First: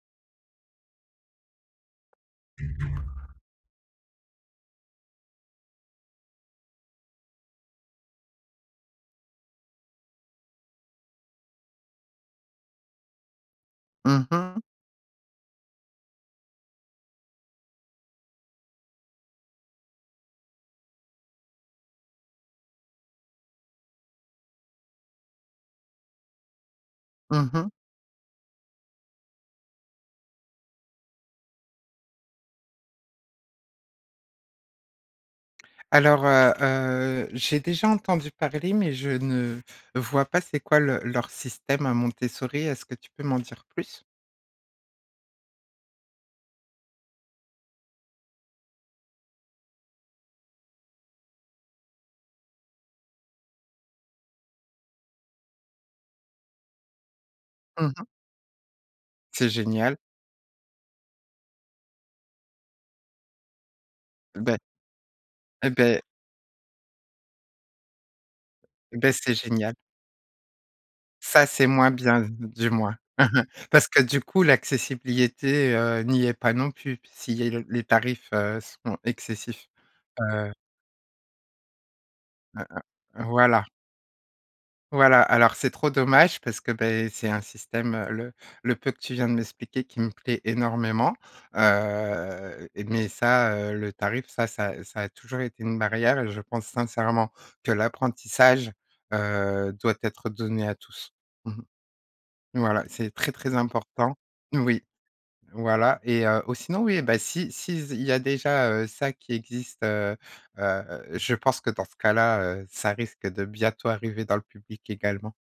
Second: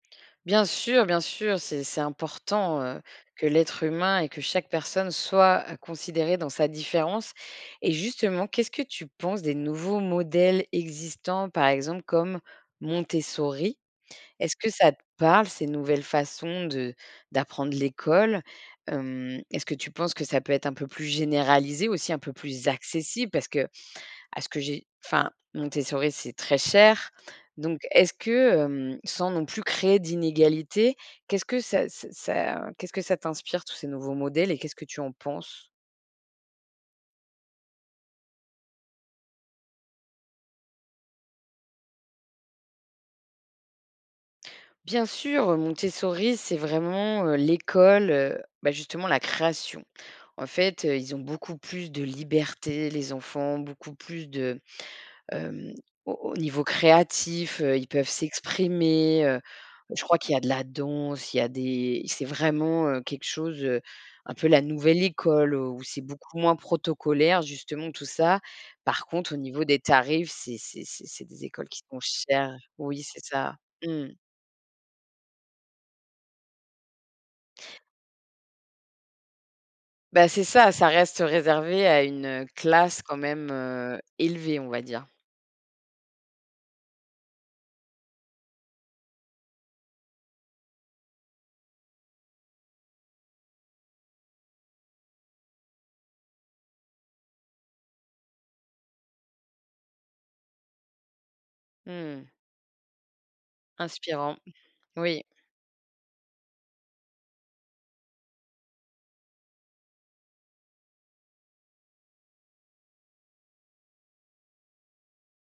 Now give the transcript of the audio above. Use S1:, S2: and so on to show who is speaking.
S1: Bien sûr, bien sûr, c'est c'est important, heu, que l'être humain et que chaque personne soit à considérer dans sa différence, et justement, qu'est-ce que tu penses des nouveaux modèles existants, par exemple comme Montessori?
S2: Mmh
S1: Est-ce
S2: mh.
S1: que ça te parle ces nouvelles façons de d'apprendre l'école? Hem, est-ce que tu penses que ça peut être un peu plus généralisé aussi, un peu plus accessible? Parce qu'à ce que j'ai enfin, Montessori, c'est très cher,
S2: Mmh mh.
S1: donc est-ce que, hem, sans non plus créer d'inégalité, qu'est-ce que ça ça ça, heu, qu'est-ce que ça t'inspire, tous ces nouveaux modèles et qu'est-ce que tu en penses?
S2: Alors, heu heu, j'ai déjà entendu parler, mais je ne vois pas c'est quoi le leur système à Montessori, est-ce que tu peux m'en dire plus?
S1: Bien sûr, Montessori c'est vraiment, heu, l'école, heu, bah, justement, la création, en fait, heu, ils ont beaucoup plus de liberté les enfants, beaucoup plus de, hem, au au niveau créatif, heu,
S2: Mmh
S1: ils
S2: mh.
S1: peuvent s'exprimer, heu,
S2: C'est génial!
S1: je crois qu'il y a de la danse, il y a des c'est vraiment, heu, quelque chose, heu, un peu
S2: Beh
S1: la nouvelle école,
S2: Eh
S1: où
S2: beh
S1: c'est beaucoup moins protocolaire, justement, tout ça. Par
S2: Beh, c'est
S1: contre, au niveau
S2: génial!
S1: des tarifs, c'est c'est c'est c'est des
S2: Ça, c'est
S1: écoles qui
S2: moins
S1: sont
S2: bien,
S1: chères.
S2: du moins
S1: Oui, c'est ça.
S2: parce que,
S1: Mmh.
S2: du coup, l'accessibilité, heu, n'y est pas non plus s'il y a le les tarifs, heu, sont excessifs,
S1: Bah, c'est
S2: heu
S1: ça, ça reste réservé à une, heu,
S2: Hein
S1: classe quand
S2: hein.
S1: même,
S2: Voilà
S1: heu, élevée, on va dire.
S2: voilà, alors c'est trop dommage parce que, beh, c'est un système, heu, le le peu que tu viens de m'expliquer, qui me plaît énormément, heu, et mais ça, heu, le tarif, ça ça, heu, ça a toujours été une barrière et je pense sincèrement que l'apprentissage, heu, doit être donné à tous, mmh
S1: Mmh.
S2: mh voilà, c'est très, très important
S1: Inspirant.
S2: oui,
S1: Oui.
S2: voilà, et heu, ou sinon, oui, eh beh, si si z il y a, déjà, heu, ça qui existe, heu heu, je pense que dans ce cas-là, heu, ça risque de bientôt arriver dans le public également.